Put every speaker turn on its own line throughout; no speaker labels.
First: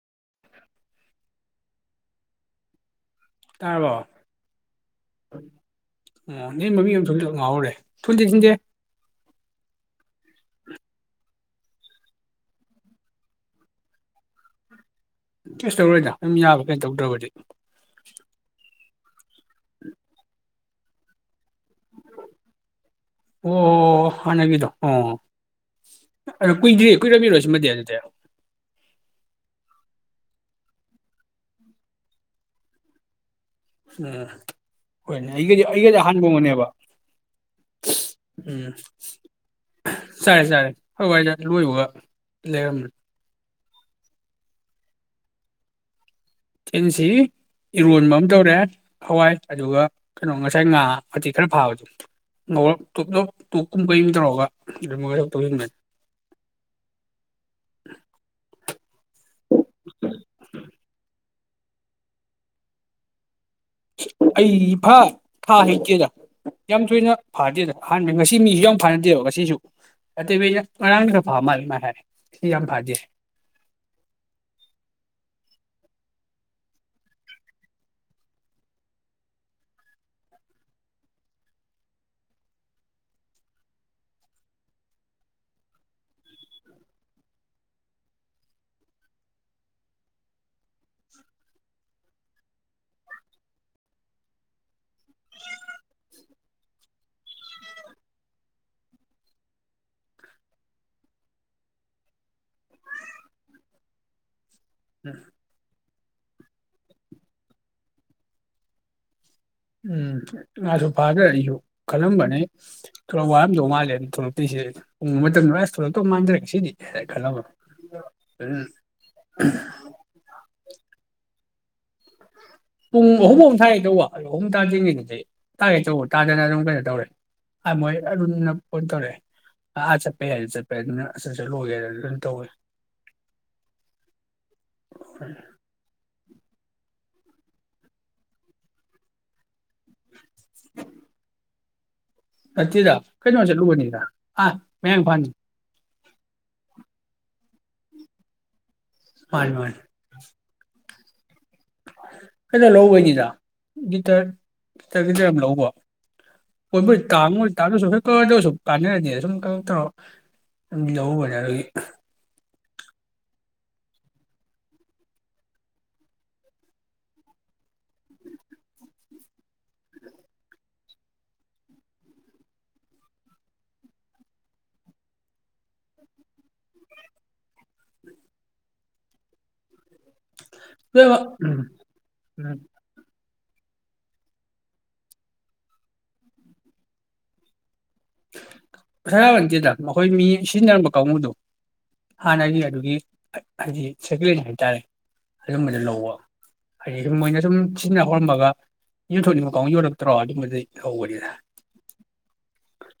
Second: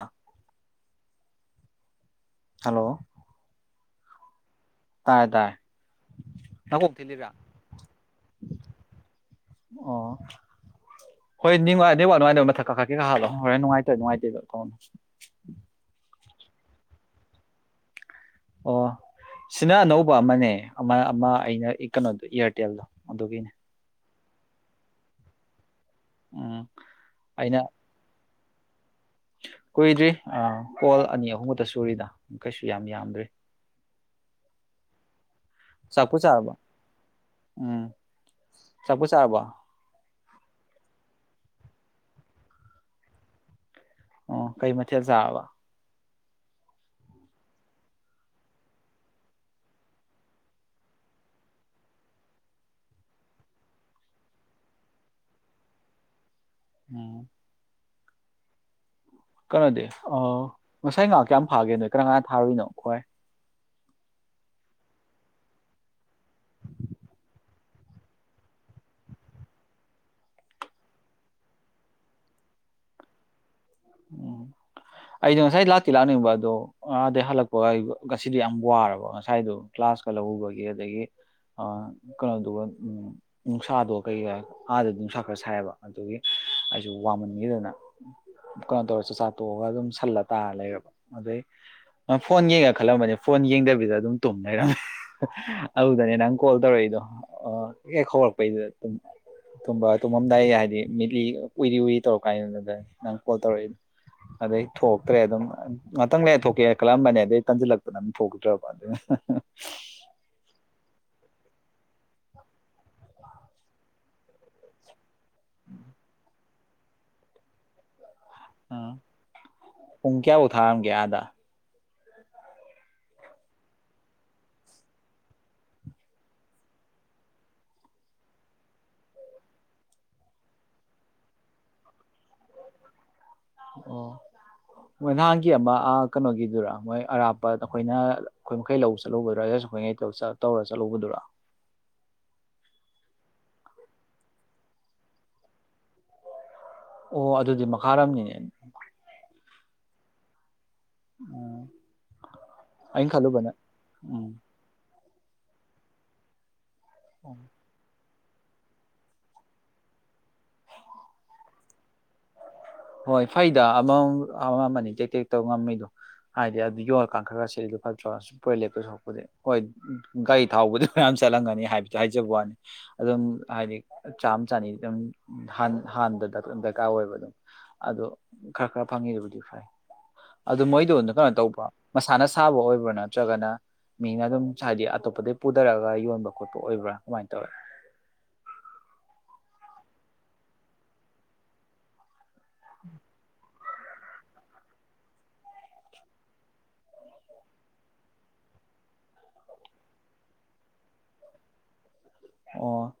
ꯑ ꯍꯜꯂꯣ
ꯇꯕꯔꯣ
ꯇꯥꯔꯦ ꯇꯥꯔꯦ
ꯎ ꯅ
ꯅꯀꯣꯛ
ꯃꯃꯤ ꯑꯃ ꯁꯗ
ꯊꯤꯜꯂꯤꯔꯥ
ꯉꯥꯎꯍꯧꯔꯦ ꯊꯣꯏꯗꯦ ꯆꯤꯟꯗꯦ
ꯑꯣ ꯍꯣꯏ ꯅꯤꯡ ꯅꯤꯡ ꯉꯥꯏꯇꯕ ꯃꯊꯛ ꯀꯥ ꯈꯛ ꯀꯩꯥ ꯍꯥꯜꯂꯣ ꯍꯣꯔꯦꯟ ꯅꯨꯡꯉꯥꯏꯇꯣꯏꯦ ꯅꯨꯡꯉꯥꯏꯇꯣꯏꯕ ꯀꯧ
ꯀꯁ ꯇꯧꯔꯣꯏꯗ ꯑꯗꯨꯝ ꯌꯥꯕ꯭ꯔ ꯀꯩꯅꯣ ꯇꯧꯗ꯭ꯔꯕꯗꯤ
ꯑꯣ ꯁꯤꯅ ꯑꯅꯧꯕ ꯑꯃꯅꯦ ꯑꯃ ꯑꯃ ꯑꯩꯅ ꯀꯩꯅꯣꯗꯣ ꯏꯌꯥꯔꯇꯦꯜꯗꯣ ꯑꯗꯨꯒꯤꯅꯦ
ꯍꯅꯒꯤꯗꯣ ꯑꯣ ꯑꯗꯣ
ꯎꯝ
ꯀꯨꯏꯗ꯭ꯔꯤ ꯀꯨꯏꯔꯝꯃꯤꯔꯣꯢ
ꯑꯩꯅ
ꯁꯤꯃꯗꯤ ꯑꯗꯨꯗꯤ
ꯀꯨꯏꯗ꯭ꯔꯤ ꯀꯣꯜ ꯑꯅꯤ ꯑꯍꯨꯝ ꯈꯛꯇ ꯁꯨꯔꯤꯗ ꯀꯩꯁꯨ ꯌꯥꯝ ꯌꯥꯝꯗ꯭ꯔꯤ
ꯎꯝ ꯍꯣꯏꯅꯦ ꯑꯩꯒꯗꯤ ꯑꯩꯒꯗꯤ
ꯆꯥꯛꯄꯨ
ꯑꯍꯥꯟꯕ
ꯆꯥꯔꯕ
ꯑꯃꯅꯦꯕ
ꯎꯝ
ꯎꯝ
ꯆꯥꯛꯄꯨ ꯆꯥꯔꯕ
ꯆꯔꯦ ꯆꯔꯦ ꯍꯋꯥꯏꯖꯥꯠ ꯂꯣꯏꯕ ꯂꯩꯔꯝꯅꯤ
ꯑꯣ ꯀꯩ ꯃꯊꯦꯜ ꯆꯥꯔꯕ
ꯆꯤꯟꯁꯤ ꯏꯔꯣꯟꯕ ꯑꯃ ꯇꯧꯔꯦ ꯍꯋꯥꯏ ꯑꯗꯨꯒ ꯀꯩꯅꯣ ꯉꯁꯥꯏ ꯉꯥ ꯑꯇꯤ ꯈꯔ ꯐꯥꯕꯗꯣ ꯉꯧꯔ ꯇꯣꯞ ꯇꯣꯞ ꯇꯣꯞꯀꯨꯝꯕꯩꯨꯝ ꯇꯧꯔꯒ ꯑꯗꯨꯃꯒ ꯇꯧꯁꯤꯟꯕꯅꯤ
ꯎꯝ ꯀꯩꯅꯣꯗꯤ ꯑ ꯉꯁꯥꯏ ꯉꯥꯏꯍꯥꯛ ꯀꯌꯥꯝ ꯐꯥꯒꯦ ꯅꯣꯏ ꯀꯔ ꯀꯥꯟꯗ ꯊꯥꯔꯨꯏꯅꯣ ꯈ꯭ꯋꯥꯏ
ꯑꯩ ꯐꯥ ꯊꯥ ꯍꯩꯇꯦꯗ ꯌꯥꯝ ꯇꯣꯏꯅ ꯐꯥꯗꯦꯗ ꯑꯍꯥꯟꯕ ꯉꯁꯤ ꯃꯤꯁꯨ ꯌꯥꯝ ꯐꯅꯗꯦꯕ ꯉꯁꯤꯁꯨ ꯑꯇꯩꯃꯩꯅ ꯉꯔꯥꯡ ꯈꯔ ꯐꯥ ꯃꯥꯜꯜꯂꯦ ꯑꯗꯨꯃꯥꯏ ꯍꯥꯏ ꯉꯁꯤꯗꯤ ꯌꯥꯝ ꯐꯥꯗꯦ
ꯎꯝ ꯑꯩꯗꯤꯣ ꯉꯁꯥꯏ ꯂꯥꯛꯇꯤ ꯂꯥꯛꯅꯤꯡꯕ ꯑꯗꯣ ꯑꯥꯗꯒꯤꯩ ꯍꯜꯂꯛꯄ ꯉꯁꯤꯗꯤ ꯌꯥꯝ ꯋꯥꯔꯕ ꯉꯁꯥꯏꯗꯣ ꯀ꯭ꯂ꯭ꯂꯥꯁꯀ ꯂꯧꯎꯕꯒꯤ ꯑꯗꯒꯤ ꯀꯩꯅꯣꯗꯨꯒ ꯅꯨꯡꯁꯥꯗꯣ ꯀꯩ ꯑꯥꯗꯗꯤ ꯅꯨꯡꯁꯥ ꯈꯔ ꯁꯥꯏꯑꯕ ꯑꯗꯨꯒꯤ ꯑꯩꯁꯨ ꯋꯥꯃꯟꯈꯤꯗꯅ ꯀꯩꯅꯣ ꯇꯧꯔ ꯆꯥꯆꯥꯥ ꯇꯣꯛꯑꯒ ꯑꯗꯨꯝ ꯁꯜꯂ ꯇꯥꯔ ꯂꯩꯔꯕ ꯑꯗꯨꯗꯩ ꯅꯪ ꯐꯣꯟ ꯌꯦꯡꯉ ꯈꯜꯂꯝꯕꯅꯤ ꯐꯣꯟ ꯌꯦꯡꯗꯕꯤꯗ ꯑꯗꯨꯝ ꯇꯨꯝ ꯂꯩꯔꯝꯃꯦ ꯑꯗꯨꯗꯅꯦ ꯅꯪ ꯀꯣꯜ ꯇꯧꯔꯛꯏꯗꯣ ꯍꯦꯛ ꯍꯧꯔꯛꯄꯩꯗꯨꯨꯝꯕ ꯇꯨꯝꯃꯝꯗꯥꯏꯒꯤ ꯍꯥꯏꯗꯤ ꯃꯤꯠꯂꯤ ꯎꯏꯔꯤ ꯎꯏꯔꯤ ꯇꯧꯔ ꯀꯥꯟꯗꯨꯗꯨꯗ ꯀꯣꯜ ꯇꯧꯔꯛꯏ ꯑꯗꯩ
ꯎꯝ
ꯊꯣꯛꯇ꯭ꯔꯦ ꯑꯗꯨꯝ ꯉꯥꯛꯇꯪ ꯂꯩꯔ ꯊꯣꯛꯀꯦ ꯈꯜꯂꯝꯕꯅꯦ ꯑꯗꯩ ꯇꯟꯁꯤꯜꯂꯛꯇꯅ ꯑꯗꯨꯝ ꯊꯣꯛꯗ꯭ꯔꯕ ꯑꯗꯨꯅ
ꯎꯝ ꯉꯥꯁꯨ ꯐꯥꯗ꯭ꯔ ꯑꯩꯁꯨ ꯈꯜꯂꯝꯕꯅꯦ ꯊꯂꯞ ꯋꯥꯔꯝꯗꯧ ꯃꯥꯜꯂꯦ ꯊꯣꯛꯂꯛꯇꯁꯤꯦ ꯎ ꯃꯇꯝꯗꯨ ꯑꯁ ꯊꯣꯛꯂꯛꯇꯧ ꯃꯥꯟꯗꯔꯦ ꯉꯁꯤꯗꯤ ꯀꯂ
ꯄ ꯀꯌꯥꯕꯨ ꯊꯥꯒꯦ ꯑꯗ
ꯄꯨꯡ ꯑꯍꯨꯝ ꯑꯍꯨꯝ ꯊꯥꯒꯦ ꯇꯧꯕ ꯑꯗꯨ ꯑꯍꯨꯝ ꯇꯥꯗ꯭ꯔꯤꯉꯩꯗꯨꯗꯤ ꯇꯥꯒꯦ ꯇꯧꯕ ꯇꯥꯗꯅ ꯑꯗꯨꯝ ꯀꯩꯅꯣ ꯇꯧꯔꯦ ꯑ ꯃꯣꯏ ꯑꯔꯨꯟ ꯅ ꯐꯣꯟ ꯇꯧꯔꯛꯑꯦ ꯑꯥ ꯆꯠꯄꯩ ꯑꯗꯨ ꯆꯠꯄꯩ ꯌꯥꯏ ꯑꯗꯨꯅ ꯑꯁ [unintelligible]
ꯑꯣ ꯃ ꯅꯒꯤꯑꯃ ꯀꯩꯅꯣꯒꯤꯗꯨꯔꯥ ꯃꯣꯏ ꯑꯔꯥꯞꯄ ꯑꯩꯈꯣꯏꯅ ꯑꯩꯈꯣꯏ ꯃꯈꯩ ꯂꯧꯕ ꯆꯠꯂꯨꯕꯗꯨꯔꯥ [unintelligible] ꯇꯧꯔ ꯆꯠꯂꯨꯕꯗꯨꯔꯥ
ꯅꯠꯇꯦꯗ ꯀꯩꯅꯣ ꯆꯠꯂꯨꯕꯅꯤꯗ ꯑꯥ ꯃꯌꯥꯡ ꯏꯝꯐꯥꯟ
ꯑꯣ ꯑꯗꯨꯗꯤ ꯃꯈꯥꯔꯅꯤꯅꯦ
ꯃꯥ ꯃꯥꯅꯤ
ꯎꯝ
ꯀꯩꯅ
ꯑꯩꯅ
ꯂꯧꯕꯩꯅꯤꯗ
ꯈꯜꯂꯨꯕꯅ ꯎꯝ
ꯒꯤꯇꯔ ꯕꯤꯗ ꯌꯥꯝ ꯂꯧꯕ ꯍꯣꯏꯃꯣꯏ ꯇꯥꯡꯉꯣꯏ ꯇꯥꯡꯗ꯭ꯔꯁꯨ ꯈꯔ ꯀꯔꯗ ꯑꯣꯢꯁꯨ ꯀꯥꯟꯅꯔꯗꯤꯅ ꯁꯨꯝ ꯀꯛ ꯀꯛ ꯂꯧꯔꯨꯕꯅꯦ ꯑꯗꯨꯒꯤ
ꯍꯣꯏ ꯐꯩꯗ ꯑꯃ ꯑꯃ ꯇꯦꯛ ꯇꯦꯛꯛꯇꯧ ꯉꯝꯃꯤꯗꯣ ꯍꯥꯏꯗꯤ ꯑꯗꯨ ꯌꯣꯜꯂꯀꯥꯟ ꯈꯔ ꯈꯔ ꯁꯦꯠꯂꯤꯗꯣ ꯐꯠꯇ꯭ꯔ ꯁꯨꯝ ꯄꯨꯔꯦ ꯂꯦꯞꯄꯁꯨꯣꯛꯄꯗꯤ ꯍꯣꯏ ꯒꯥꯔꯤ ꯊꯥꯎꯕꯨꯗꯤ ꯃꯌꯥꯝ ꯆꯠꯂꯝꯒꯅꯤ ꯍꯥꯏꯕꯗꯨ ꯍꯥꯏꯖꯕ ꯋꯥꯅꯤ ꯑꯗꯨꯝ ꯍꯥꯏꯗꯤ ꯆꯥꯝꯃ ꯆꯥꯅꯤ ꯑꯗꯨꯝ ꯍꯥꯟꯕ ꯗꯔꯀꯥꯔ ꯑꯣꯏꯕ ꯑꯗꯨꯝ ꯑꯗꯣ ꯈꯔ ꯈꯔ ꯐꯪꯉꯤꯕꯨꯗꯤ ꯐꯩ ꯑꯗꯨ ꯃꯣꯏꯗꯝ
ꯂꯣꯏꯕ
ꯀꯩꯅꯣ
ꯎꯝ
ꯇꯧꯕ꯭ꯔꯣ ꯃꯁꯥꯅ ꯁꯥꯕ
ꯎꯝ
ꯑꯣꯏꯕ꯭ꯔꯥ ꯅꯠꯇꯔ ꯅꯠꯇ꯭ꯔꯒꯅ ꯃꯤꯅ ꯑꯗꯨꯝ ꯍꯥꯏꯗꯤ ꯑꯇꯣꯞꯄꯗꯩ ꯄꯨꯊꯔꯛꯑꯒ ꯌꯣꯟꯕ ꯈꯣꯠꯄ ꯑꯣꯏꯕ꯭ꯔꯥ ꯀꯃꯥꯢ ꯇꯧꯋꯤ꯫
ꯄꯩꯁꯥ ꯌꯥꯔꯗꯦꯗ ꯃꯈꯈꯣꯏ ꯃꯤ ꯁꯤꯖꯤꯟꯅꯔꯝꯕ ꯀꯥꯡꯕꯨꯨꯗꯣ ꯍꯥꯟꯅꯒꯤ ꯑꯗꯨꯒꯤ ꯍꯥꯏꯗꯤ ꯁꯦꯀꯂꯦꯟ ꯍꯥꯏꯇꯥꯔꯦ ꯑꯗꯨꯝꯕꯗ ꯂꯧꯕ ꯍꯥꯏꯗꯤ ꯁ ꯃꯣꯏꯅ ꯁꯨꯝ ꯁꯤꯖꯤꯟꯅ ꯍꯧꯔꯝꯃꯒ ꯌꯣꯟꯊꯣꯛꯅꯤꯡꯕꯀꯥꯎ ꯌꯣꯜꯂꯛꯇ꯭ꯔꯣ ꯑꯗꯨꯝꯕꯗꯤ ꯂꯧꯕꯅꯤꯅ
ꯑꯣ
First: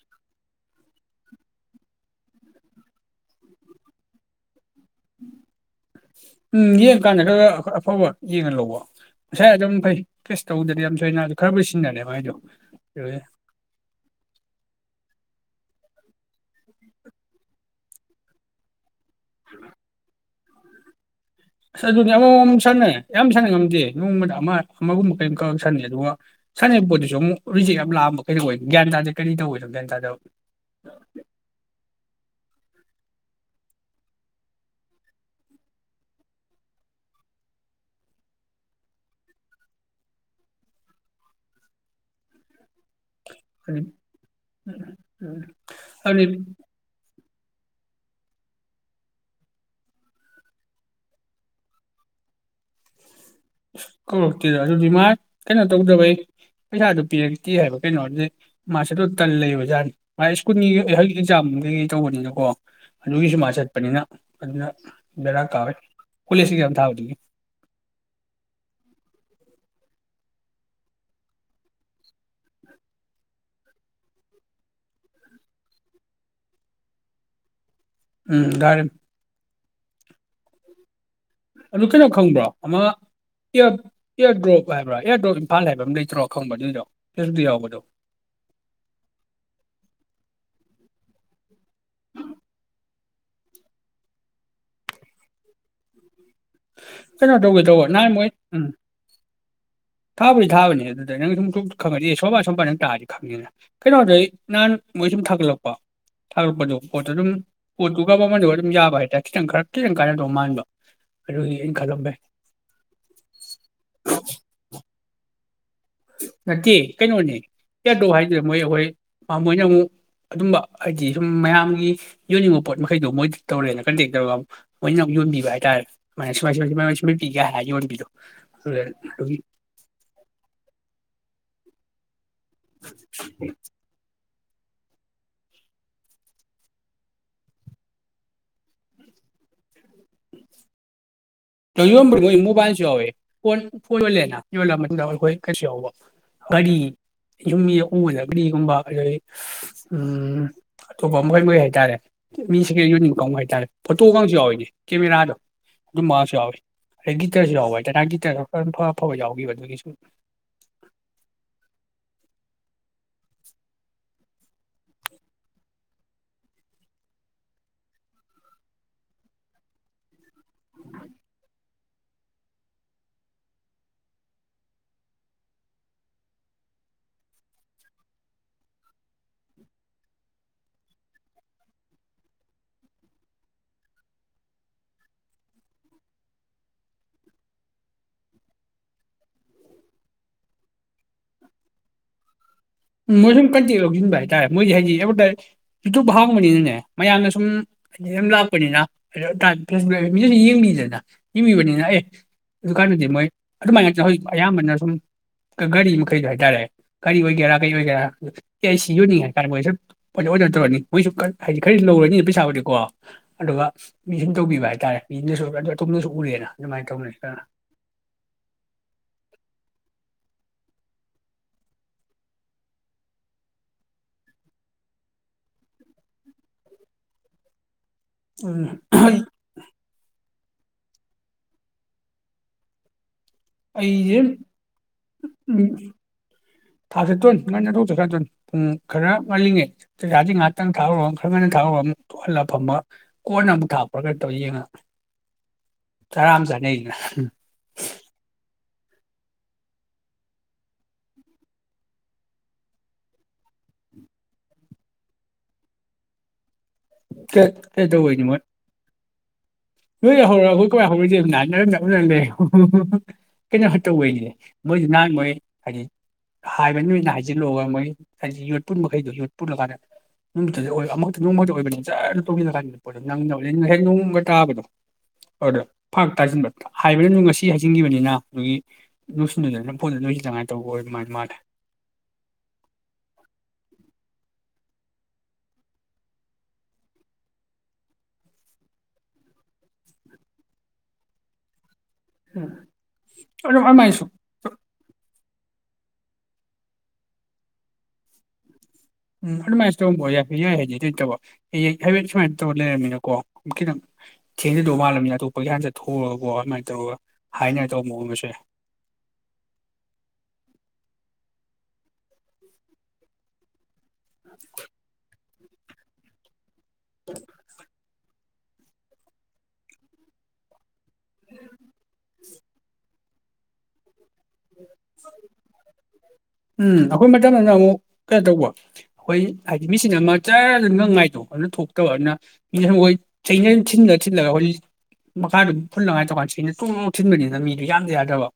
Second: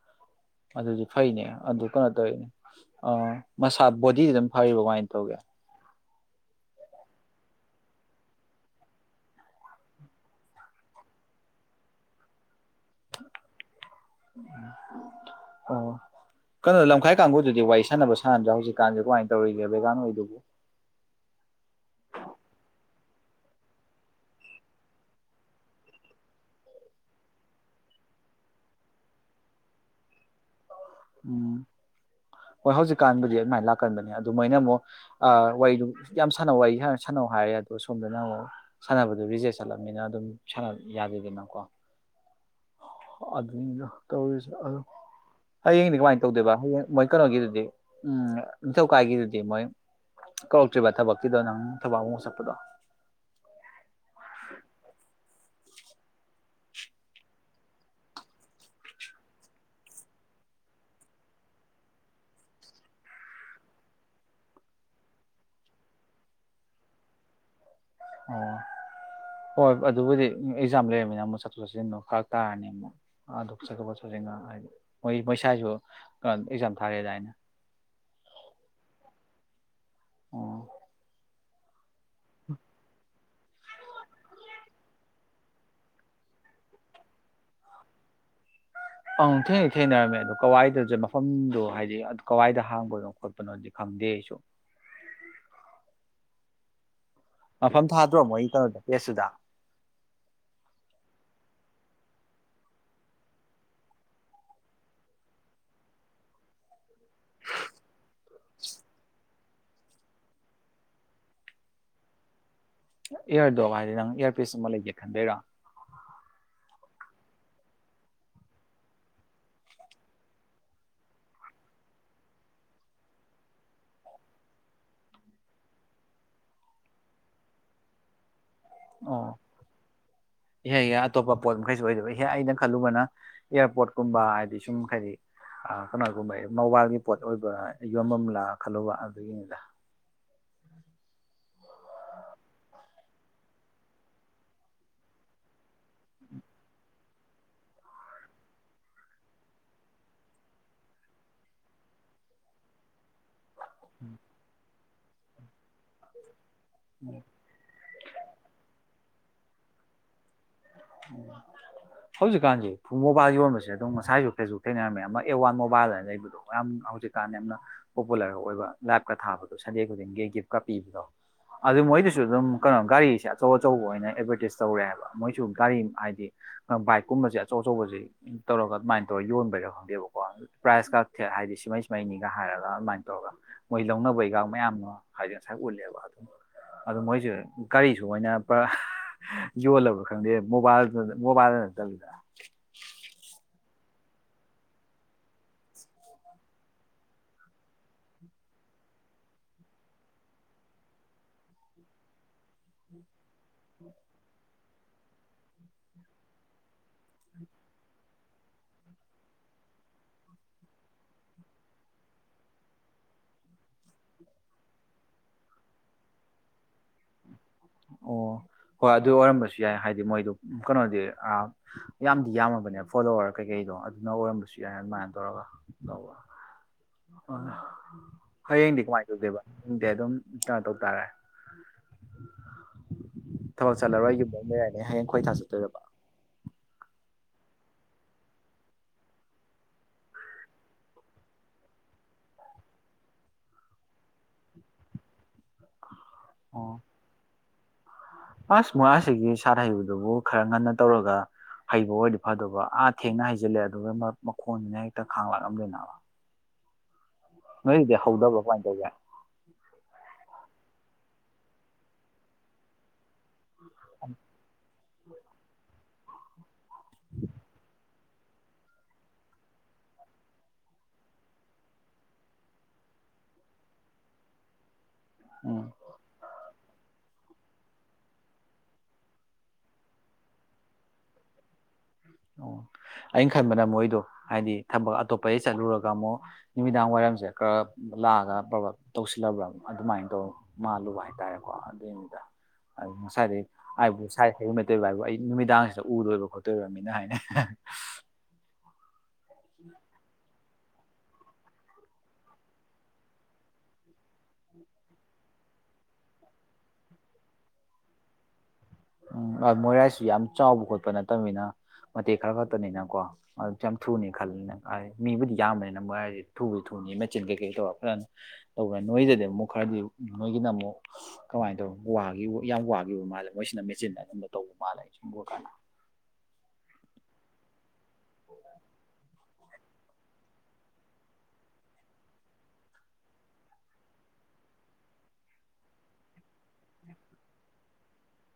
ꯑꯗꯨꯗꯤ ꯐꯩꯅꯦ ꯑꯗꯨ ꯀꯩꯅꯣ ꯇꯧꯋꯦ ꯑ ꯃꯁꯥ ꯕꯣꯗꯤꯗꯤ ꯑꯗꯨꯝ ꯐꯔꯤꯕꯃꯥꯏꯅ ꯇꯧꯒꯦ
ꯎꯝ ꯌꯦꯡꯀꯥꯟꯗ ꯈꯔ ꯈꯔ ꯑꯐꯕ ꯌꯦꯡꯉꯥ ꯂꯧꯕ ꯉꯁꯥꯏ ꯑꯗꯨꯝ ꯐꯩ ꯇꯦꯁ ꯇꯧꯗꯗꯤ ꯌꯥꯝ ꯊꯣꯏꯅ ꯈꯔꯕꯨꯗꯤ ꯁꯤꯟꯅꯅꯦꯕ ꯃꯥꯢꯗꯣ
ꯎ ꯑꯣ ꯀꯩꯅꯣ ꯂꯝꯈꯥꯏ ꯀꯥꯡꯕꯨꯗꯨꯗꯤ ꯋꯥꯔꯤ ꯁꯥꯟꯅꯕ ꯁꯥꯟꯅꯗ꯭ꯔꯥ ꯍꯧꯖꯤꯛꯀꯥꯟ ꯀꯃꯥꯏꯅ ꯇꯧꯔꯤꯒꯦ ꯕꯦꯒꯥꯟ ꯍꯣꯏꯗꯨꯕꯨ
ꯑꯁ ꯑꯗꯨꯅꯤ ꯑꯃꯃꯃꯛ ꯁꯥꯟꯅꯩ ꯌꯥꯝ ꯁꯥꯟꯅ ꯉꯝꯗꯦ ꯅꯣꯡꯃꯗ ꯑꯃ ꯑꯃꯒꯨꯝꯕ ꯀꯔꯤꯝ ꯈꯛ ꯁꯥꯟꯅꯩ ꯑꯗꯨꯒ ꯁꯥꯟꯅꯔꯤꯕ ꯄꯣꯠꯇꯨꯁꯨ ꯑꯃꯨꯛ ꯔꯤꯖꯦꯛ ꯌꯥꯝ ꯂꯥꯛꯑꯝꯕ ꯀꯩꯗꯧ ꯑꯣꯏ ꯒ꯭ꯌꯥꯟ ꯇꯥꯗꯦ ꯀꯔꯤ ꯇꯧꯋꯤꯅꯣ ꯒ꯭ꯌꯥꯟ ꯇꯥꯗꯕ
ꯎꯝ ꯍꯣꯏ ꯍꯧꯖꯤꯛꯀꯥꯟꯕꯨꯗꯤ ꯑꯗꯨꯃꯥꯏꯅ ꯂꯥꯛꯀꯟꯗꯅꯦ ꯑꯗꯨ ꯃꯣꯏꯅ ꯑꯃꯨꯛ ꯋꯥꯔꯤꯗꯨ ꯌꯥꯝ ꯁꯥꯟꯅꯧ ꯋꯥꯔꯤ ꯁꯥꯟꯅꯧ ꯍꯥꯏꯔꯦ ꯑꯗꯣ ꯁꯣꯝꯗꯅ ꯑꯃꯨꯛ ꯁꯥꯟꯅꯕꯗꯨ ꯔꯤꯖꯦꯛ ꯆꯠꯂꯝꯅꯤꯅ ꯑꯗꯨꯝ ꯁꯥꯟꯅ ꯌꯥꯗꯦꯗꯅꯀꯣ
ꯑꯗꯨ
ꯑꯗꯨꯅꯤꯗꯣ ꯇꯧꯔꯤꯁꯦ ꯑ ꯍꯌꯦꯡꯗꯤ ꯀꯃꯥꯏꯅ
ꯑꯗꯨꯗꯤ
ꯇꯧꯗꯦꯕ ꯍꯌꯦꯡꯣꯏ ꯀꯩꯅꯣꯒꯤꯗꯨꯗꯤ ꯎꯝ ꯅꯤꯡꯊꯧꯀꯥꯏꯒꯤꯗꯨꯗꯤ ꯃꯣꯏ ꯀꯧꯔꯛꯇ꯭ꯔꯤꯕ ꯊꯕꯛꯀꯤꯗꯣ ꯅꯪ ꯊꯕꯛ ꯑꯃꯨꯛ ꯆꯠꯄꯗꯣ
ꯀꯧꯔꯛꯇꯦꯗ ꯑꯗꯨꯗꯤ ꯃꯥ ꯀꯩꯅꯣ ꯇꯧꯗꯕꯩ ꯄꯩꯁꯥꯗꯨ ꯄꯤꯔꯛꯇꯦ ꯍꯥꯏꯕ ꯀꯩꯅꯣ ꯑꯗꯨꯗꯤ ꯃꯥ ꯆꯠꯇꯩ ꯇꯟ ꯂꯩꯕ ꯖꯥꯠꯅꯤ ꯃꯥ ꯁ꯭ꯀꯨꯜꯒꯤ ꯍꯧꯖꯤꯛ ꯑꯦꯛꯖꯥꯝ ꯀꯩꯀꯩ ꯇꯧꯕꯅꯤꯅꯀꯣ ꯑꯗꯨꯒꯤꯁꯨ ꯃꯥ ꯆꯠꯄꯅꯤꯅ ꯑꯗꯨꯅ ꯕꯦꯔꯥ ꯀꯥꯕꯩ ꯀꯣꯂꯦꯖ ꯑꯦꯛꯖꯥꯝ ꯊꯥꯕꯗꯨꯒꯤ
ꯑꯣ ꯍꯣꯏ ꯑꯗꯨꯕꯨꯗꯤ ꯑꯦꯛꯖꯥꯝ ꯂꯩꯔꯝꯃꯤꯅ ꯑꯃꯨꯛ ꯆꯠꯊꯣꯛ ꯆꯠꯁꯤꯟꯗꯣ ꯐꯔꯛ ꯇꯥꯔꯅꯤ ꯑꯃꯨꯛ ꯑꯗꯨ ꯆꯠꯊ ꯆꯠ ꯆꯠꯁꯤꯟ ꯍꯥꯏꯗꯤ ꯃꯣꯏ ꯃꯣꯢ ꯁꯥꯏꯁꯨ ꯑꯦꯛꯖꯥꯝ ꯊꯥꯔꯑꯦ ꯗꯥꯏꯅꯦ
ꯎꯝ ꯒꯥꯔꯤ
ꯑꯣ
ꯑꯗꯨ ꯀꯩꯅꯣ ꯈꯪꯕ꯭ꯔꯣ ꯑꯃ ꯏꯌꯥꯔ ꯢꯌꯥꯔꯗ꯭ꯔꯣꯞ ꯍꯥꯏꯕ꯭ꯔꯥ ꯏꯌꯥꯔꯗ꯭ꯔꯣꯞ ꯏꯝꯐꯥꯜ ꯍꯥꯏꯕ ꯑꯃ ꯂꯩꯇ꯭ꯔꯣ ꯈꯪꯕ꯭ꯔ ꯑꯗꯨꯏꯗꯣ ꯐꯦꯁꯇꯕꯨꯛꯇ ꯌꯥꯎꯕꯗꯣ
ꯑꯪ ꯊꯦꯡꯗꯤ ꯊꯦꯡꯅꯔꯝꯃꯦ ꯑꯗꯣ ꯀꯋꯥꯏꯗꯁꯦ ꯃꯐꯝꯗꯣ ꯍꯥꯏꯗꯤ ꯀꯋꯥꯏꯗ ꯍꯥꯡꯕꯅꯣ ꯈꯣꯠꯄꯅꯣꯗꯤ ꯈꯪꯗꯦ ꯑꯩꯁꯨ
ꯀꯩꯅꯣ ꯇꯧꯒꯦ ꯇꯧꯕ
ꯃꯐꯝ
ꯅꯍꯥꯟ
ꯊꯥꯗ꯭ꯔꯣ
ꯃꯣꯏ ꯎꯝ
ꯀꯩꯅꯣꯗ ꯄꯦꯁꯇꯨꯗ
ꯊꯥꯕꯨꯗꯤ ꯊꯥꯕꯅꯤ ꯑꯗꯨꯗ ꯅꯪ ꯁꯨꯝ ꯈꯪꯉꯗꯤ ꯑꯦ ꯁꯣꯝꯕꯥ ꯁꯣꯝ ꯅꯪ ꯇꯥꯔꯗꯤ ꯈꯪꯉꯦꯅ ꯀꯩꯅꯣꯧꯗꯩ ꯅꯍꯥꯟ ꯃꯣꯏ ꯁꯨꯝ ꯊꯥꯒꯠꯂꯛꯄ ꯊꯥꯒꯠꯛꯄꯗꯣ ꯄꯣꯠꯇꯣ ꯑꯗꯨꯝ ꯄꯣꯠꯇꯨꯒꯕꯃꯟꯗꯨꯒ ꯑꯗꯨꯝ ꯌꯥꯕ ꯍꯥꯏꯇꯥꯔꯦ ꯈꯤꯇꯪ ꯈꯔ ꯈꯤꯇꯪ ꯀꯥꯟꯅꯗꯧ ꯃꯥꯟꯕ ꯑꯗꯨꯗꯤ ꯑꯩꯅ ꯈꯜꯂꯝꯃꯦ
ꯏꯌꯥꯔꯗ꯭ꯔꯣꯞ ꯍꯥꯏꯗꯤ ꯅꯪ ꯏꯌꯥꯔꯄꯤꯁ ꯑꯃ ꯂꯩꯒꯦ ꯈꯟꯕꯩꯔꯣ
ꯅꯠꯇꯦ ꯀꯩꯅꯣꯅꯦ ꯌꯥꯗ꯭ꯔꯣ ꯍꯥꯏꯗꯨꯅ ꯃꯣꯏ ꯑꯩꯈꯣꯏ ꯃꯣꯏꯅ ꯑꯃꯨꯛ ꯑꯗꯨꯝꯕ ꯍꯥꯏꯗꯤ ꯁꯨꯝ ꯃꯌꯥꯝꯒꯤ ꯌꯣꯟꯅꯤꯡꯕ ꯄꯣꯠ ꯃꯈꯩꯗꯣ ꯃꯣꯏꯗ ꯇꯧꯔꯦꯅ ꯀꯟꯇꯦꯛ ꯇꯧꯔꯒꯨ ꯃꯣꯏꯅ ꯑꯃꯨꯛ ꯌꯣꯟꯕꯤꯕ ꯍꯥꯏꯇꯥꯔꯦ ꯁꯃꯥꯏꯅ ꯁꯨꯃꯥꯏ ꯁꯨꯝꯥꯏ ꯁꯨꯃꯥꯏ ꯁꯨꯝꯍꯠꯄꯤꯒꯦ ꯍꯥꯏꯅ ꯌꯣꯟꯕꯤꯗꯣ
ꯑꯣ ꯏꯍꯦ ꯏꯍꯦ
[unintelligible]
ꯑꯇꯣꯞꯄ ꯄꯣꯠ ꯃꯈꯩꯁꯨ ꯑꯣꯏꯗꯤ ꯑꯣꯢ ꯍꯦ ꯑꯩꯅ ꯈꯜꯂꯨꯕꯅ ꯑꯦꯌꯥꯔꯄꯣꯔꯠꯀꯨꯝꯕ ꯁꯨꯝ ꯍꯥꯏꯗꯤ ꯀꯩꯅꯣꯒꯨꯝꯕ ꯃꯣꯕꯥꯏꯜꯒꯤ ꯄꯣꯠ ꯑꯣꯏꯕ ꯌꯣꯟꯚꯝ ꯂꯥ ꯈꯜꯂꯨꯕ ꯑꯗꯨꯒꯤꯅꯤꯗ
ꯌꯣꯟꯕ ꯃꯣꯕꯥꯏꯜꯁꯨ ꯌꯥꯎꯋꯦ ꯐꯣꯟ ꯐꯣꯟ ꯌꯣꯜꯂꯦꯅ ꯌꯣꯜꯂ ꯃꯇꯨꯡꯗ ꯑꯩꯈꯣꯏ ꯀꯩꯁꯨ ꯌꯥꯎꯕ ꯒꯥꯔꯤ ꯌꯨꯝ ꯃꯤꯗ ꯎꯕꯗ ꯒꯥꯔꯤꯒꯨꯝꯕ ꯑꯗꯒꯤ ꯎꯝ ꯑꯇꯣꯞꯄ ꯃꯈꯩ ꯃꯈꯩ ꯍꯥꯏꯇꯥꯔꯦ ꯃꯤꯁꯤ ꯌꯣꯟꯅꯤꯡꯕ ꯀꯃ ꯍꯥꯏꯇꯥꯔꯦ ꯐꯣꯇꯣꯒꯁꯨ ꯌꯥꯎꯋꯅꯦ ꯀꯦꯃꯦꯔꯥꯗꯣ [unintelligible] [inaudible] ꯑꯩ ꯒꯤꯇꯔꯁꯨ ꯌꯥꯎꯕ ꯍꯥꯢꯇꯥꯔꯦ ꯒꯤꯇꯔ [unintelligible] ꯑꯐꯕ ꯌꯥꯎꯈꯤꯕ ꯑꯗꯨꯒꯤ ꯁꯨꯝ
ꯍꯧꯖꯤꯛꯀꯥꯟꯁꯦ ꯃꯣꯕꯥꯏꯜ ꯌꯣꯟꯕꯁꯦ ꯑꯗꯨꯝ ꯉꯁꯥꯏꯁꯨ ꯐꯦꯁꯕꯨꯛ ꯊꯦꯡꯅꯔꯝꯃꯦ ꯑꯃ ꯑꯦ ꯋꯥꯟ ꯃꯣꯕꯥꯏꯜꯅ ꯂꯩꯕꯗꯣ ꯌꯥꯝ ꯍꯧꯖꯤꯛꯀꯥꯟꯗ ꯌꯥꯝꯅ ꯄꯣꯄꯨꯂꯔ ꯑꯣꯏꯕ ꯂꯥꯏꯞꯀ ꯊꯥꯕꯗꯣ ꯁꯟꯗꯦ ꯈꯨꯗꯤꯡꯒꯤ ꯒꯤꯐ ꯀꯄꯤꯕꯗꯣ ꯑꯗꯨ ꯃꯣꯏꯗꯨ ꯣꯏꯁꯨ ꯑꯗꯨꯝ ꯀꯩꯅꯣ ꯒꯥꯔꯤꯁꯦ ꯑꯆꯧ ꯑꯆꯧꯕ ꯑꯣꯏꯅ ꯑꯦꯗꯚꯔꯇꯤꯁ ꯇꯧꯔꯦꯕ ꯃꯣꯏꯁꯨ ꯒꯥꯔꯤ ꯍꯥꯏꯗꯤ ꯕꯥꯏꯛꯀꯨꯝꯕꯁꯦ ꯑꯆꯧ ꯑꯆꯧꯕꯁꯦ ꯇꯧꯔꯒ ꯑꯗꯨꯃꯥꯏꯅ ꯇꯧꯔꯒ ꯌꯣꯟꯕꯩꯔꯥ ꯈꯪꯗꯦꯕꯀꯣ ꯄ꯭ꯔꯥꯏꯖꯀ ꯊꯦꯠ ꯍꯥꯏꯗꯤ ꯁꯤꯃꯩ ꯁꯤꯃꯩꯅꯤꯒ ꯍꯥꯏꯔꯒ ꯑꯗꯨꯃꯥꯏꯅ ꯇꯧꯔꯒ ꯃꯣꯏ ꯂꯧꯅꯕꯩꯒ ꯃꯌꯥꯝ ꯃꯥ ꯍꯥꯏꯗꯤ ꯉꯁꯥꯏ ꯎꯠꯂꯦꯕ ꯑꯗꯨꯝ ꯑꯗꯨ ꯃꯣꯏꯁꯨ ꯒꯥꯔꯤꯁꯨ ꯃꯣꯏꯅꯔ ꯌꯣꯜꯂꯕ꯭ꯔꯥ ꯈꯪꯗꯦ ꯃꯣꯕꯥꯏꯜ ꯃꯣꯕꯥꯢꯜ ꯅꯠꯇꯕꯤꯗ
ꯃꯣꯢ ꯁꯨꯝ ꯀꯟꯇꯦꯛ ꯂꯧ ꯟꯕ ꯍꯥꯏꯇꯥꯔꯦ ꯃꯣꯏꯗꯤ ꯍꯥꯏꯗꯤ ꯑꯦꯗꯚꯔꯇ ꯌꯨꯇꯌꯨꯞ ꯍꯥꯎꯕꯅꯤꯅꯅꯦ ꯃꯌꯥꯝꯅ ꯁꯨꯝ ꯍꯥꯏꯗꯤ ꯑꯗꯨ ꯂꯥꯛꯄꯅꯤꯅ ꯐꯦꯁꯕꯨꯛ ꯃꯤꯅ ꯌꯦꯡꯕꯤꯗꯅ ꯌꯦꯡꯕꯤꯕꯅꯤꯅ ꯑꯦ ꯑꯗꯨꯀꯥꯟꯗꯗꯤ ꯃꯣꯏ ꯑꯗꯨꯃꯥꯏꯅꯅ ꯍꯧꯖꯤꯛ ꯑꯌꯥꯝꯕꯅ ꯁꯨꯝ ꯒꯥꯔꯤ ꯃꯈꯩꯗꯣ ꯍꯥꯏꯇꯥꯔꯦ ꯒꯥꯔꯤ ꯑꯣꯏꯒꯦꯔꯥ ꯀꯩ ꯑꯣꯏꯒꯦꯔꯥ ꯑꯦ ꯑꯩ ꯁꯤ ꯌꯣꯟꯅꯤꯡꯉꯦ ꯍꯥꯏꯇꯥꯔꯦ ꯃꯣꯏꯁꯨ ꯑꯣꯔꯗꯔ ꯇꯧꯔꯅꯤ ꯃꯣꯏꯁꯨ ꯍꯥꯏꯗꯤ ꯈꯔꯗꯤ ꯂꯧꯔꯅꯤꯅ ꯄꯩꯁꯥꯕꯨꯗꯤꯀꯣ ꯑꯗꯨꯒ ꯃꯤ ꯁꯨꯝ ꯇꯧꯕꯤꯕ ꯍꯥꯏꯇꯥꯔꯦ ꯃꯤꯅꯁꯨ ꯑꯗꯨ ꯑꯇꯣꯝꯗꯁꯨ ꯎꯔꯦꯅ ꯑꯗꯨꯃꯥꯏꯅ ꯇꯧꯅꯅ
ꯑꯣ ꯍꯣꯏ ꯑꯗꯨ ꯑꯣꯏꯔꯝꯕꯁꯨ ꯌꯥꯏ ꯍꯥꯏꯗꯤ ꯃꯣꯏꯗ ꯀꯩꯅꯣꯗꯤ ꯌꯥꯝꯗꯤ ꯌꯥꯝꯃꯕꯅꯦ ꯐꯣꯂꯣꯋꯔ ꯀꯩꯀꯩꯗꯣ ꯑꯗꯨꯅ ꯑꯣꯏꯔꯝꯕꯁꯨ ꯌꯥꯏ ꯑꯗꯨꯃꯥꯏꯅ ꯇꯧꯔꯒ ꯇꯧꯕ
ꯎꯝ
ꯍꯌꯦꯡꯗꯤ ꯀꯃꯥꯏꯅ ꯇꯧꯗꯦꯕ ꯍꯌꯦꯡꯗꯤ ꯑꯗꯨꯝ ꯆ ꯇꯧ ꯇꯥꯔꯦ ꯊꯕꯛ ꯆꯠꯂꯔꯣꯏ
ꯑꯩꯁꯦ
ꯌꯨꯝ ꯌ ꯂꯩꯔꯅꯦ ꯍꯌꯦꯡ ꯈꯣꯏ ꯊꯥ ꯆꯠꯇꯣꯏꯔꯕ
ꯊꯥ ꯆꯠꯇꯣꯏꯅ ꯉꯟꯅ ꯆꯠꯠꯇꯣꯏꯅꯤ ꯄꯨꯡ ꯈꯔ ꯉꯜꯂꯤꯉꯩ ꯆꯥꯛꯖꯥꯁꯤ ꯉꯥꯏꯍꯥꯛꯇꯪ ꯊꯥꯔꯨꯔ ꯈꯔ ꯉꯟꯅ ꯊꯥꯔꯨꯔ ꯑꯃꯨꯛ ꯊꯣꯛꯣꯛꯍꯜꯂꯒ ꯐꯕ ꯀꯣꯟꯅ ꯑꯃꯨꯛ ꯊꯥꯛꯄ꯭ꯔꯥ ꯈꯔ ꯇꯧ ꯌꯦꯡꯉ ꯑꯔꯝ ꯆꯅꯦ
ꯑꯣ ꯑꯁ ꯃꯣꯏꯥꯁꯤꯒꯤ ꯁꯥꯠ ꯍꯩꯕꯗꯨꯕꯨ ꯈꯔ ꯉꯟꯅ ꯇꯧꯔꯒ ꯍꯩꯕ ꯑꯣꯏꯔꯗꯤ ꯐꯗꯕ ꯑꯥ ꯊꯦꯡꯅ ꯍꯩꯖꯤꯜꯂꯦ ꯑꯗꯨꯒ ꯃꯈꯣꯟꯗꯨꯅ ꯍꯦꯛꯇ ꯈꯥꯡ ꯂꯥꯛꯂꯝꯗꯣꯏꯅꯕ
ꯀ ꯀꯗꯧꯕꯣꯏꯅꯤ ꯃ
ꯀꯃꯥꯏꯅ ꯇꯧꯒꯦ
ꯅꯣꯏ ꯌꯥ ꯍꯧꯔ ꯑꯩꯈꯣꯏ ꯀꯋꯥꯏ ꯍꯧꯧꯔꯁꯦꯔꯪ ꯂꯩꯦ ꯀꯩꯅꯣ ꯇꯧꯕꯩꯅꯤꯅꯦ ꯃꯣꯏꯗꯤ ꯅꯍꯥꯟ ꯃꯣꯏ ꯍꯥꯏꯗꯤ ꯍꯥꯏꯕꯅꯤꯣꯏꯅ ꯍꯥꯏꯖꯤꯜꯂꯛꯑꯣꯒ ꯃꯣꯏ ꯍꯥꯏꯗꯤ ꯌꯣꯠ ꯄꯨꯟꯕꯈꯩꯗꯣ ꯌꯣꯠ ꯄꯨꯜꯂꯀꯥꯟꯗ ꯅꯨꯃꯤꯠꯇꯨꯗ ꯑꯃꯨꯛꯇ ꯅꯣꯡꯃꯗ ꯑꯣꯏꯕꯅꯤꯅ ꯆꯖꯅ ꯇꯣꯡꯁꯤꯜꯂꯀꯥꯟꯗ ꯄꯣꯠꯇꯣ ꯅꯪ ꯍꯦꯛ ꯅꯣꯡꯃꯒ ꯇꯥꯕꯗꯣ ꯑꯗꯣ
ꯎꯝ
ꯐꯥꯛ ꯇꯥꯁꯤꯟꯕ ꯍꯥꯏꯕꯗꯨ ꯅꯨꯡꯉ ꯁꯤ ꯍꯩꯖꯤꯟꯈꯤꯕꯅꯤꯅ ꯑꯗꯨꯒꯤ ꯂꯣꯏꯁꯤꯟꯗꯨꯗꯅ ꯐꯣꯟꯗ ꯅꯣꯏꯁꯤ ꯇꯉꯥꯏꯅ ꯇꯧꯕ ꯑꯣꯏ ꯑꯗꯨꯃꯥꯏꯅ ꯃꯥꯜꯂꯦ
ꯑꯣ ꯑꯩꯅ ꯈꯟꯕꯅ ꯃꯣꯏꯗꯣ ꯍꯥꯏꯗꯤ ꯊꯕꯛ ꯑꯇꯣꯞꯄꯗꯒꯤ ꯆꯠꯂꯨꯔꯒ ꯑꯃꯨꯛ ꯅꯨꯃꯤꯗꯥꯡ ꯋꯥꯏꯔꯝꯁꯦ ꯈꯔ ꯂꯥꯛꯑꯒ ꯄꯕꯥ ꯇꯧꯁꯤꯜꯂꯕ꯭ꯔꯥ ꯑꯗꯨꯃꯥꯏꯅ ꯇꯧ ꯃꯥꯜꯂꯨꯕ ꯍꯥꯏꯇꯥꯔꯦꯀꯣ ꯑꯗꯨꯏꯅꯤꯗ
ꯑꯗꯨ ꯑꯃꯥꯏꯁꯨ
ꯈꯠꯇꯣꯏꯕ ꯍꯥꯏꯕꯨ ꯑꯩ ꯅꯨꯃꯤꯗꯥꯡꯁꯤꯗ ꯎꯗꯣꯏꯕ ꯈꯣꯠꯇꯣꯏꯕꯅꯤ ꯍꯥꯏꯅꯦ
ꯎꯝ ꯎ ꯃꯥꯁꯝꯕꯣ ꯌꯥꯦ ꯌꯥꯏ ꯍꯥꯏꯗꯤ ꯑꯗꯨꯩꯇꯕ ꯍꯌꯦꯡ ꯍꯥꯏꯐꯦꯠ ꯁꯨꯃꯥꯏꯅ ꯇꯧꯔ ꯂꯩꯔꯝꯃꯤꯅꯀꯣ ꯈꯤꯇꯪ ꯊꯦꯡꯅꯗꯧ ꯃꯥꯜꯂꯝꯅꯤꯅ ꯑꯇꯣꯞꯄꯒꯤ ꯍꯥꯟꯅ ꯆꯠꯊꯣꯛꯑꯒꯀꯣ ꯑꯗꯨꯃꯥꯏꯅ ꯇꯧꯔꯒ ꯍꯥꯏꯅ ꯇꯧꯕ ꯃꯒ ꯑꯃꯁꯁꯦ
ꯎꯝ ꯃꯣꯏꯔꯥꯡꯁꯨ ꯌꯥꯝ ꯆꯥꯎꯕ ꯈꯣꯠꯄ ꯅꯠꯇꯕꯅꯤꯅ ꯃꯇꯦꯛ ꯈꯔ ꯈꯛꯇꯅꯤꯅꯀꯣ ꯑꯗꯨ ꯊ꯭ꯔꯨꯅꯤ ꯈꯜꯅ ꯃꯤꯕꯨꯗꯤ ꯌꯥꯝꯕꯅꯤꯅ ꯃꯉꯥꯏꯔꯤꯁꯤꯗꯤ ꯊꯨꯕꯤ ꯊꯨꯅꯤ ꯃꯆꯤꯟ ꯀꯩꯀꯩ ꯇꯧꯛꯄ꯭ꯔꯅꯤ ꯇꯧꯕ ꯅꯣꯏꯗꯗꯤ ꯑꯃꯨꯛ ꯈꯔꯗꯤ ꯅꯣꯏꯒꯤꯅ ꯑꯃꯨꯛ ꯀꯃꯥꯏꯅ ꯇꯧ ꯋꯥ ꯌꯥꯝ ꯋꯥꯈꯤꯕ ꯃꯥꯜꯂꯦ ꯃꯣꯏꯅ ꯃꯦꯆꯤꯟ ꯑꯗꯨ ꯇ ꯃꯥꯂ ꯆꯒꯅ
ꯎꯝ ꯑꯩꯈꯣꯏ ꯃꯇꯝ ꯑꯃꯅ ꯑꯃꯨꯛ ꯀꯩꯅꯣ ꯇꯧꯕ ꯑꯩꯈꯣꯏ ꯍꯥꯏꯗꯤ ꯃꯤꯁꯤꯅ ꯑꯃ ꯆ ꯉꯪꯉꯥꯏꯗꯣ ꯑꯗꯨꯅ ꯊꯣꯛꯇꯕ ꯑꯗꯨꯅ ꯃꯤꯁꯤꯅ ꯃꯣꯏ ꯆꯩꯅ ꯊꯤꯂ ꯊꯤꯜꯂꯒ ꯍꯧꯖꯤꯛ ꯃꯈꯥꯗꯨꯝ ꯐꯨꯜꯂꯉꯥꯏ ꯇꯧꯀꯥꯟꯗ ꯆꯅ ꯆꯣꯡꯧ ꯊꯤꯟꯕꯅꯤꯅ ꯃꯤꯗꯣ ꯌꯥꯝꯗ ꯌꯥꯗꯕ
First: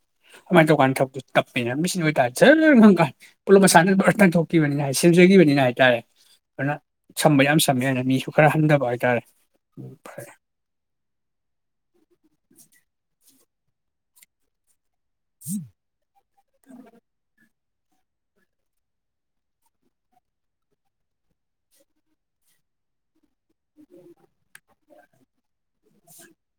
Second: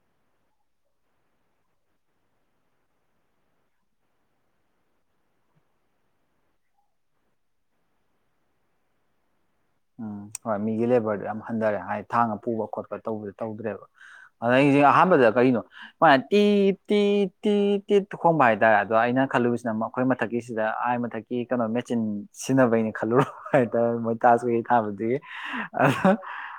ꯀꯃꯥꯏꯅ ꯇꯧꯀꯥꯟ ꯊꯕꯛꯇꯨ ꯇꯞꯄꯅ ꯃꯁꯤꯅ ꯑꯣꯏꯇꯥꯔꯗꯤ ꯖꯔ ꯈꯪ ꯀꯥꯟ ꯄꯨꯂꯞ ꯃꯁꯥꯅ ꯕꯔꯇꯪ ꯊꯣꯛꯈꯤꯕꯅꯤꯅ ꯍꯥꯏ ꯁꯦꯝꯖꯈꯤꯕꯅꯤ ꯍꯥꯏꯇꯥꯔꯦ ꯑꯗꯨꯅ ꯁꯝꯕ ꯌꯥꯝ ꯁꯝꯃꯦ ꯑꯗꯨꯅ ꯃꯤꯁꯨ ꯈꯔ ꯍꯟꯊꯕ ꯍꯥꯏꯇꯥꯔꯦ
ꯎꯝ ꯍꯣꯏ ꯃꯤꯒꯤ ꯂꯦꯕꯔꯗꯨ ꯌꯥꯝ ꯍꯟꯊꯔꯦ ꯍꯥꯏ ꯊꯥꯡꯅ ꯄꯨꯕ ꯈꯣꯠꯄ ꯇꯧꯕꯗꯤ ꯇꯧꯗ꯭ꯔꯦꯕ ꯑꯗ ꯑꯩꯁꯦ ꯑꯍꯥꯟꯕ ꯀꯅꯣ ꯇ ꯇ ꯇꯤ ꯇꯦ ꯇꯨ ꯈꯣꯡꯕ ꯍꯥꯏꯇꯥꯔꯦ ꯑꯗꯣ ꯑꯩꯅ ꯈꯜꯂꯨꯁꯤꯅ ꯃꯈꯈꯣꯏ ꯃꯊꯛꯀꯤꯁꯤꯗ ꯑꯥꯏ ꯃꯊꯛꯀꯤ ꯀꯩꯅꯣ ꯃꯦꯆꯤꯟ ꯁꯤꯖꯤꯟꯅꯕꯩꯅ ꯈꯜꯂꯨꯔꯣ ꯍ ꯇ ꯃꯣꯏ ꯆꯥꯁꯒ ꯍꯥꯏꯕꯗꯤ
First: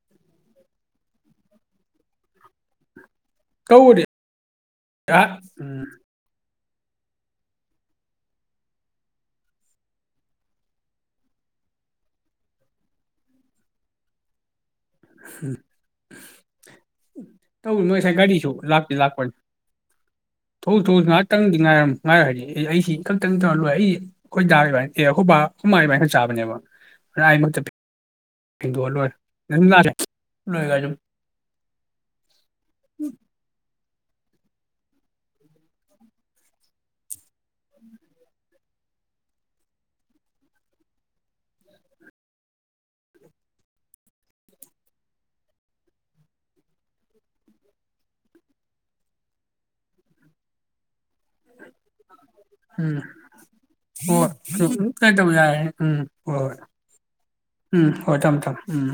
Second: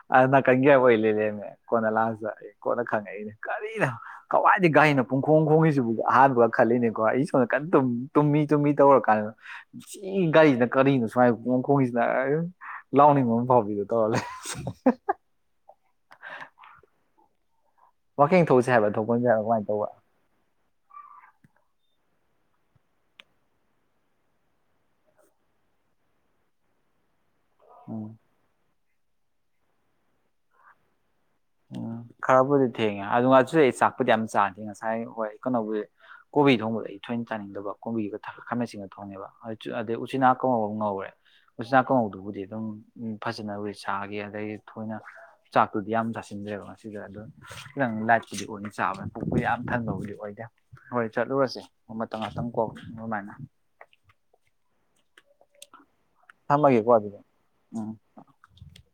ꯑ ꯀꯪꯒꯤꯌꯥꯕ ꯑꯣꯏ ꯂꯩ ꯂꯩꯝꯃꯦ ꯀꯣꯟꯅ ꯂꯥꯁꯑꯖ ꯀꯣꯟꯅ ꯈꯪꯉꯛꯏꯅꯦ ꯀꯔꯤꯅ
ꯇꯧꯕꯗꯤ
ꯀꯋꯥꯏꯗꯤ ꯒꯥꯥꯏꯅ
ꯑ
ꯄꯨꯡꯈꯣꯡ
ꯎꯝ
ꯈꯣꯡꯉꯁꯤꯕꯨ ꯑꯍꯥꯟꯕ ꯈꯜꯂꯤꯅꯦꯀꯣ ꯑꯩ ꯁꯣꯝꯗ ꯀꯟꯅ ꯇꯨꯝꯃꯤ ꯇꯨꯝꯃꯤ ꯇꯧꯔ ꯀꯥꯟꯗ ꯁꯤ ꯒꯥꯔꯤꯁꯤꯅ ꯀꯔꯤꯅꯣ ꯁꯨꯃꯥꯏ ꯈꯣꯡ ꯈꯣꯡꯁꯤꯅ ꯂꯥꯎꯅꯤꯡꯕ ꯑꯃ ꯐꯥꯎꯕꯤꯗꯣ ꯇꯧꯔꯂꯦ
ꯎꯝ ꯇꯧ ꯅꯣꯏ ꯁꯥꯏ ꯀ
ꯋꯥꯀꯤꯡ
ꯆ
ꯊꯣꯛꯎꯁꯦ ꯍꯥꯏꯕ꯭ꯔꯥ
ꯂꯥꯛꯄꯤ
ꯊꯣꯛꯄ
ꯂꯥꯛꯄ
ꯌꯥꯕ꯭ꯔꯥ ꯀꯃꯥꯏꯅ ꯇꯧꯕ
ꯊꯣꯛꯣꯡ ꯊꯣꯛꯁꯨ ꯉꯥꯏꯍꯥꯛꯇꯪꯗꯤ ꯉꯥꯏꯔ ꯉꯥꯏꯔꯣꯏ ꯍꯥꯏꯗꯤ ꯑꯩꯁꯤ ꯈꯛꯇꯪ ꯇꯧꯔ ꯂꯣꯏ ꯑꯩꯁꯤ ꯑꯩꯈꯣꯏꯗꯥ ꯑꯦ ꯑꯩꯈꯣꯏ ꯍꯃꯥꯏ ꯑꯗꯨꯥꯏꯅ ꯆꯥꯕꯅꯦꯕ
ꯎꯝ
ꯍꯤꯟꯗꯣꯛꯑ ꯂꯣꯏꯔꯦ ꯅ ꯂꯦ ꯂꯣꯏ ꯁꯨꯝ
ꯎꯝ ꯈꯔꯕꯨꯗꯤ ꯊꯦꯡꯉꯦ ꯑꯗꯨꯒꯗ ꯑꯩ ꯆꯥꯛ ꯊꯛꯄꯗꯤ ꯌꯥꯝ ꯆꯥꯗꯦ ꯉꯁꯥꯏ ꯍꯣꯏ ꯀꯩꯅꯣꯕꯨꯁ ꯀꯣꯕꯤ ꯊꯣꯡꯕꯗ ꯑꯩ ꯊꯣꯏꯅ ꯆꯥꯅꯤꯡꯗꯕ ꯀꯣꯕꯤꯒ ꯈꯥꯃꯦꯟꯁꯤꯡꯒ ꯊꯣꯡꯉꯦꯕ ꯑꯗꯩ ꯎꯆꯤꯅꯥ ꯀꯉꯧ ꯉꯧꯔꯦ ꯎꯆꯤꯅꯥ ꯀꯥꯡꯉꯧꯗꯨꯕꯨꯗꯤ ꯑꯗꯨꯝ ꯐꯖꯅꯕꯨ ꯁꯥꯈꯤ ꯑꯗꯗꯒꯤ ꯊꯣꯏꯅ ꯆꯥꯛꯇꯨꯗꯤ ꯌꯥꯝ ꯆꯥꯁꯤ ꯁꯤꯗꯦꯕ ꯉꯁꯤꯗ ꯑꯗꯨ ꯅꯪ ꯂꯥꯏꯠꯄꯨꯗꯤ ꯑꯣꯏꯅ ꯑꯣꯏꯅ ꯆꯥꯕꯅꯦ ꯄꯨꯄꯨ ꯌꯥꯝ ꯊꯟꯕꯕꯨꯗꯤ ꯑꯣꯏꯗꯦ ꯍꯣꯏ ꯆꯠꯂꯨꯔꯁꯦ ꯃꯇꯝꯇꯪ ꯉꯥꯛꯇꯪ ꯀꯣ
ꯎꯝ
ꯑꯗꯨꯃꯥꯏꯅ
ꯇꯧꯕ ꯌꯥꯔꯦ ꯎꯝ ꯍꯣꯏ ꯍꯣꯏ
ꯊꯝꯃꯒꯦꯀꯣ ꯑꯗꯨꯗꯤ
ꯎꯝ ꯍꯣꯏ ꯊꯝ ꯊꯝ ꯎꯝ